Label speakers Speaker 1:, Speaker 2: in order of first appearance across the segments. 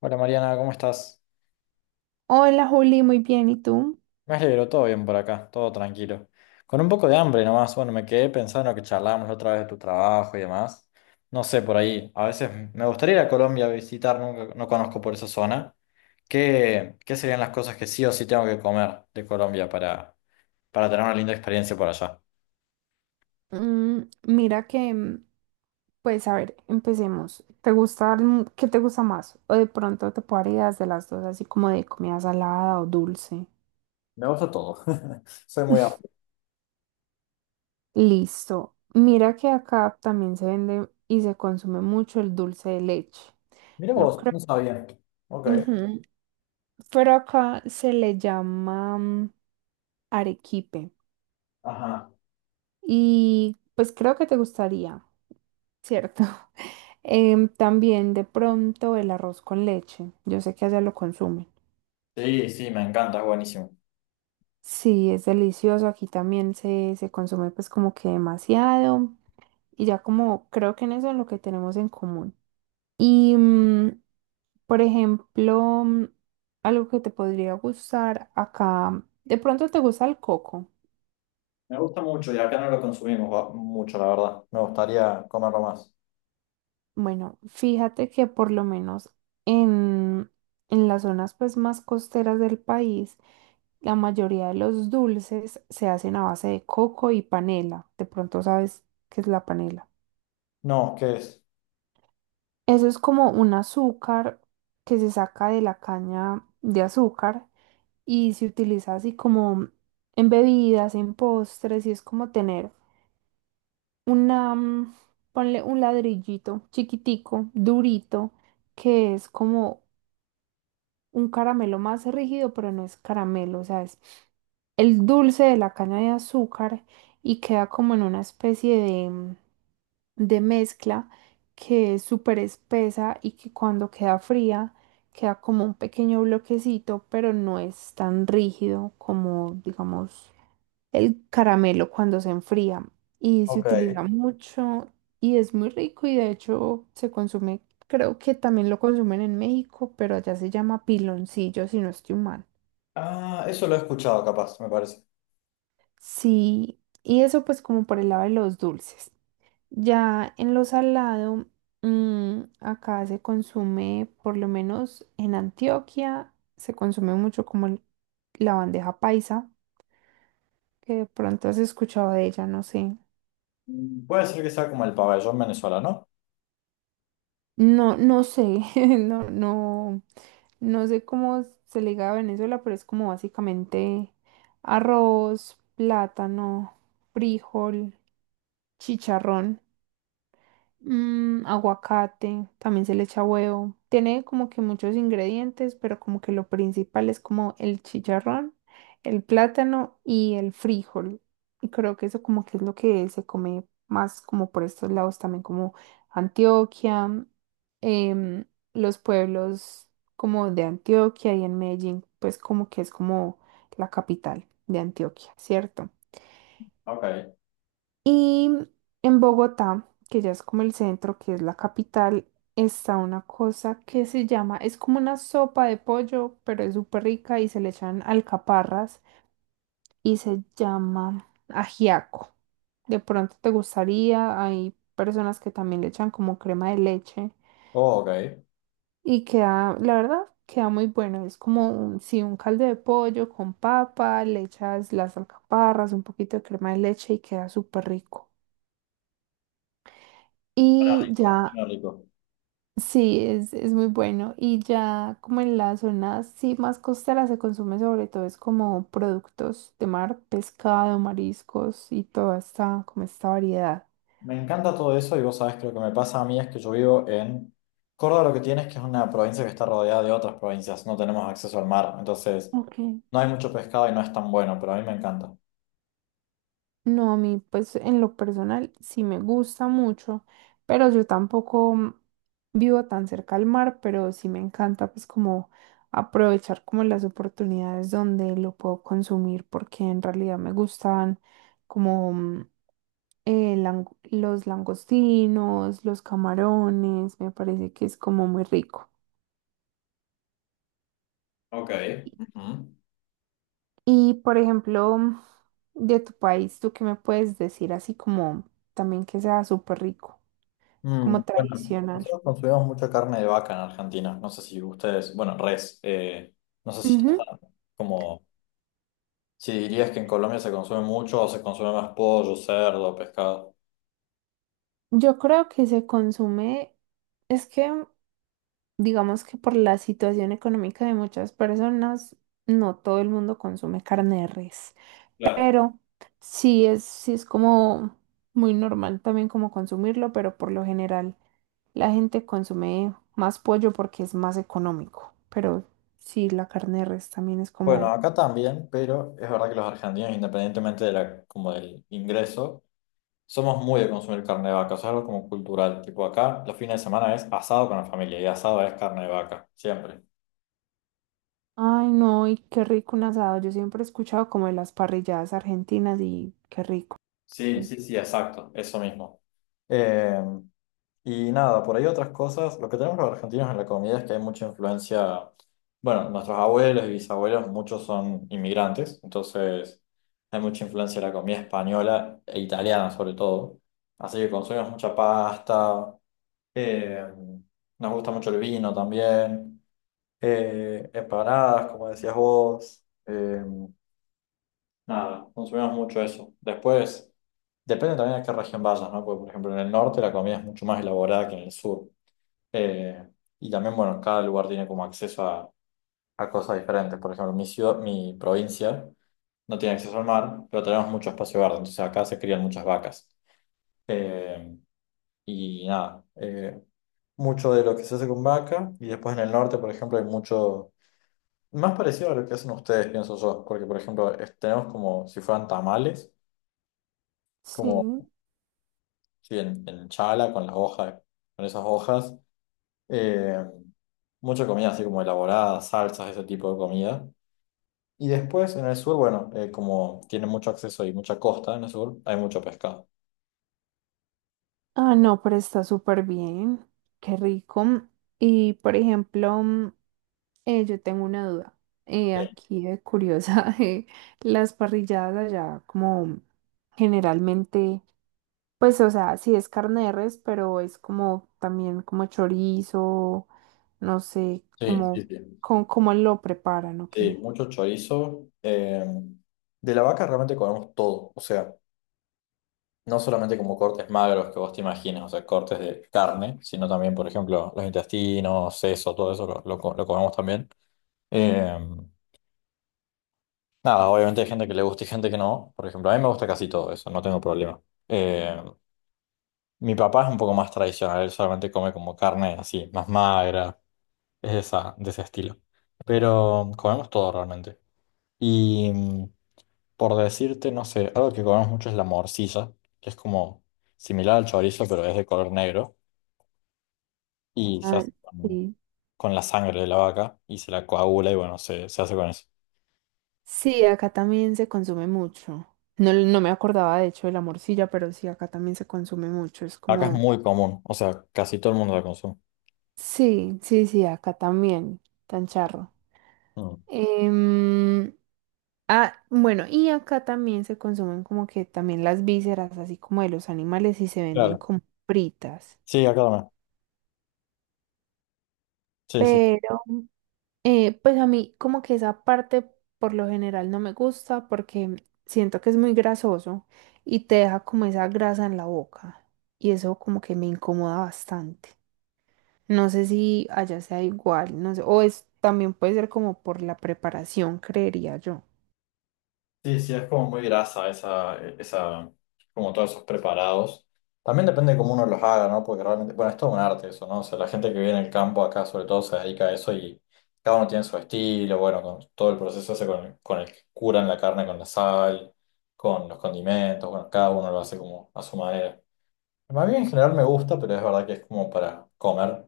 Speaker 1: Hola Mariana, ¿cómo estás?
Speaker 2: Hola Juli, muy bien, ¿y tú?
Speaker 1: Me alegro, todo bien por acá, todo tranquilo. Con un poco de hambre nomás, bueno, me quedé pensando que charlamos la otra vez de tu trabajo y demás. No sé, por ahí, a veces me gustaría ir a Colombia a visitar, nunca, no conozco por esa zona. ¿Qué serían las cosas que sí o sí tengo que comer de Colombia para tener una linda experiencia por allá?
Speaker 2: Mm, mira que, mm, pues a ver, empecemos. ¿Te gusta, qué te gusta más? O de pronto te puedo dar ideas de las dos, así como de comida salada o dulce.
Speaker 1: Me gusta todo. Soy muy amplio.
Speaker 2: Listo. Mira que acá también se vende y se consume mucho el dulce de leche.
Speaker 1: Mira
Speaker 2: No
Speaker 1: vos,
Speaker 2: creo.
Speaker 1: no sabía. Ok.
Speaker 2: Ujú. Pero acá se le llama arequipe.
Speaker 1: Ajá.
Speaker 2: Y pues creo que te gustaría, ¿cierto? También de pronto el arroz con leche. Yo sé que allá lo consumen.
Speaker 1: Sí, sí, me encanta, es buenísimo.
Speaker 2: Sí, es delicioso. Aquí también se consume pues como que demasiado. Y ya como creo que en eso es lo que tenemos en común. Y por ejemplo, algo que te podría gustar acá. De pronto te gusta el coco.
Speaker 1: Me gusta mucho y acá no lo consumimos mucho, la verdad. Me gustaría comerlo más.
Speaker 2: Bueno, fíjate que por lo menos en, en las zonas pues más costeras del país, la mayoría de los dulces se hacen a base de coco y panela. De pronto sabes qué es la panela.
Speaker 1: No, ¿qué es?
Speaker 2: Eso es como un azúcar que se saca de la caña de azúcar y se utiliza así como en bebidas, en postres, y es como tener una, mm, ponle un ladrillito chiquitico, durito, que es como un caramelo más rígido, pero no es caramelo, o sea, es el dulce de la caña de azúcar y queda como en una especie de mezcla que es súper espesa y que cuando queda fría queda como un pequeño bloquecito, pero no es tan rígido como, digamos, el caramelo cuando se enfría y se
Speaker 1: Ok.
Speaker 2: utiliza mucho y es muy rico y de hecho se consume, creo que también lo consumen en México, pero allá se llama piloncillo si no estoy mal.
Speaker 1: Ah, eso lo he escuchado capaz, me parece.
Speaker 2: Sí, y eso pues como por el lado de los dulces. Ya en lo salado, acá se consume, por lo menos en Antioquia, se consume mucho como la bandeja paisa, que de pronto has escuchado de ella, no sé.
Speaker 1: Mm, puede ser que sea como el pabellón venezolano.
Speaker 2: No, no sé, no, no, no sé cómo se le diga a Venezuela, pero es como básicamente arroz, plátano, frijol, chicharrón. Mm, aguacate, también se le echa huevo. Tiene como que muchos ingredientes, pero como que lo principal es como el chicharrón, el plátano y el frijol. Y creo que eso como que es lo que se come más como por estos lados también, como Antioquia, em, los pueblos como de Antioquia y en Medellín, pues como que es como la capital de Antioquia, ¿cierto?
Speaker 1: Ok.
Speaker 2: Y en Bogotá, que ya es como el centro, que es la capital, está una cosa que se llama, es como una sopa de pollo, pero es súper rica y se le echan alcaparras y se llama ajiaco. De pronto te gustaría, hay personas que también le echan como crema de leche
Speaker 1: Oh, ok.
Speaker 2: y queda, la verdad, queda muy bueno. Es como un, sí, un caldo de pollo con papa, le echas las alcaparras, un poquito de crema de leche y queda súper rico.
Speaker 1: Suena
Speaker 2: Y
Speaker 1: rico.
Speaker 2: ya
Speaker 1: Suena rico.
Speaker 2: sí, es muy bueno. Y ya como en las zonas sí más costeras se consume sobre todo es como productos de mar, pescado, mariscos y toda esta, como esta variedad.
Speaker 1: Me encanta todo eso y vos sabés que lo que me pasa a mí es que yo vivo en Córdoba, lo que tienes que es una provincia que está rodeada de otras provincias. No tenemos acceso al mar, entonces
Speaker 2: Ok.
Speaker 1: no hay mucho pescado y no es tan bueno, pero a mí me encanta.
Speaker 2: No, a mí, pues en lo personal sí me gusta mucho, pero yo tampoco vivo tan cerca al mar, pero sí me encanta pues como aprovechar como las oportunidades donde lo puedo consumir, porque en realidad me gustan como los langostinos, los camarones, me parece que es como muy rico.
Speaker 1: Ok. Ujú.
Speaker 2: Y por ejemplo, de tu país, ¿tú qué me puedes decir así como también que sea súper rico?
Speaker 1: Mm,
Speaker 2: Como
Speaker 1: bueno,
Speaker 2: tradicional.
Speaker 1: nosotros consumimos mucha carne de vaca en Argentina. No sé si ustedes, bueno, res. No sé si está
Speaker 2: Ujú.
Speaker 1: como, si dirías que en Colombia se consume mucho o se consume más pollo, cerdo, pescado.
Speaker 2: Yo creo que se consume, es que digamos que por la situación económica de muchas personas, no todo el mundo consume carne de res,
Speaker 1: Claro.
Speaker 2: pero sí es como muy normal también como consumirlo, pero por lo general la gente consume más pollo porque es más económico, pero sí la carne de res también es
Speaker 1: Bueno,
Speaker 2: como...
Speaker 1: acá también, pero es verdad que los argentinos, independientemente de la, como del ingreso, somos muy de consumir carne de vaca. O sea, es algo como cultural. Tipo acá, los fines de semana es asado con la familia y asado es carne de vaca, siempre.
Speaker 2: Ay, no, y qué rico un asado. Yo siempre he escuchado como de las parrilladas argentinas y qué rico.
Speaker 1: Sí, sí, sí, exacto, eso mismo. Y nada, por ahí otras cosas. Lo que tenemos los argentinos en la comida es que hay mucha influencia. Bueno, nuestros abuelos y bisabuelos, muchos son inmigrantes, entonces hay mucha influencia de la comida española e italiana sobre todo. Así que consumimos mucha pasta, eh, nos gusta mucho el vino también, empanadas, como decías vos. Nada, consumimos mucho eso. Después, depende también de qué región vayas, ¿no? Porque, por ejemplo, en el norte la comida es mucho más elaborada que en el sur. Eh, y también, bueno, cada lugar tiene como acceso a cosas diferentes. Por ejemplo, mi ciudad, mi provincia no tiene acceso al mar, pero tenemos mucho espacio verde, entonces acá se crían muchas vacas. Eh, y nada, mucho de lo que se hace con vaca, y después en el norte, por ejemplo, hay mucho, más parecido a lo que hacen ustedes, pienso yo, porque por ejemplo, tenemos como si fueran tamales, como
Speaker 2: Sí.
Speaker 1: sí, en chala, con las hojas, con esas hojas, eh, mucha comida así como elaborada, salsas, ese tipo de comida. Y después en el sur, bueno, como tiene mucho acceso y mucha costa en el sur, hay mucho pescado.
Speaker 2: Ah, no, pero está súper bien. Qué rico. Y por ejemplo, yo tengo una duda. Aquí de curiosa, las parrilladas allá, como generalmente, pues, o sea, sí es carne de res, pero es como también como chorizo, no sé,
Speaker 1: Sí, sí, sí. Sí,
Speaker 2: como, cómo lo preparan, ¿o
Speaker 1: sí,
Speaker 2: qué?
Speaker 1: mucho chorizo. De la vaca realmente comemos todo. O sea, no solamente como cortes magros que vos te imaginas, o sea, cortes de carne, sino también, por ejemplo, los intestinos, seso, todo eso lo, lo comemos también. Eh, Nada, obviamente hay gente que le gusta y gente que no. Por ejemplo, a mí me gusta casi todo eso, no tengo problema. Eh, Mi papá es un poco más tradicional, él solamente come como carne así, más magra. Es de, esa, de ese estilo. Pero comemos todo realmente. Y mm, por decirte, no sé, algo que comemos mucho es la morcilla, que es como similar al chorizo, pero es de color negro. Y se
Speaker 2: Ah,
Speaker 1: hace
Speaker 2: sí.
Speaker 1: con la sangre de la vaca y se la coagula y bueno, se hace con eso.
Speaker 2: Sí, acá también se consume mucho. No, no me acordaba de hecho de la morcilla, pero sí, acá también se consume mucho. Es
Speaker 1: Acá es
Speaker 2: como,
Speaker 1: muy común, o sea, casi todo el mundo la consume.
Speaker 2: sí, sí, sí, acá también, tan charro.
Speaker 1: Mm.
Speaker 2: Em, ah, bueno, y acá también se consumen como que también las vísceras, así como de los animales, y se venden
Speaker 1: Claro.
Speaker 2: como fritas.
Speaker 1: Sí, acá también. Sí, sí.
Speaker 2: Pero pues a mí como que esa parte por lo general no me gusta porque siento que es muy grasoso y te deja como esa grasa en la boca y eso como que me incomoda bastante. No sé si allá sea igual, no sé, o es también puede ser como por la preparación, creería yo.
Speaker 1: Sí, sí, es como muy grasa esa, como todos esos preparados. También depende de cómo uno los haga, ¿no? Porque realmente, bueno, es todo un arte eso, ¿no? O sea, la gente que vive en el campo acá sobre todo se dedica a eso y cada uno tiene su estilo, bueno, con todo el proceso ese con el que curan la carne con la sal, con los condimentos, bueno, cada uno lo hace como a su manera. Más bien en general me gusta, pero es verdad que es como para comer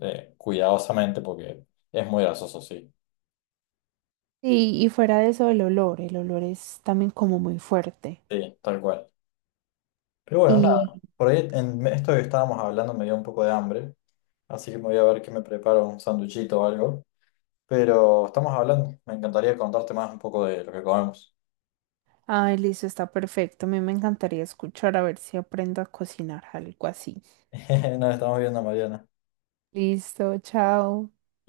Speaker 1: cuidadosamente porque es muy grasoso, sí.
Speaker 2: Y fuera de eso el olor es también como muy fuerte.
Speaker 1: Sí, tal cual. Pero bueno, nada,
Speaker 2: Y,
Speaker 1: por ahí en esto que estábamos hablando me dio un poco de hambre, así que me voy a ver qué me preparo, un sanduchito o algo. Pero estamos hablando, me encantaría contarte más un poco de lo que comemos.
Speaker 2: ay, listo, está perfecto. A mí me encantaría escuchar a ver si aprendo a cocinar algo así.
Speaker 1: Nos estamos viendo, Mariana.
Speaker 2: Listo, chao.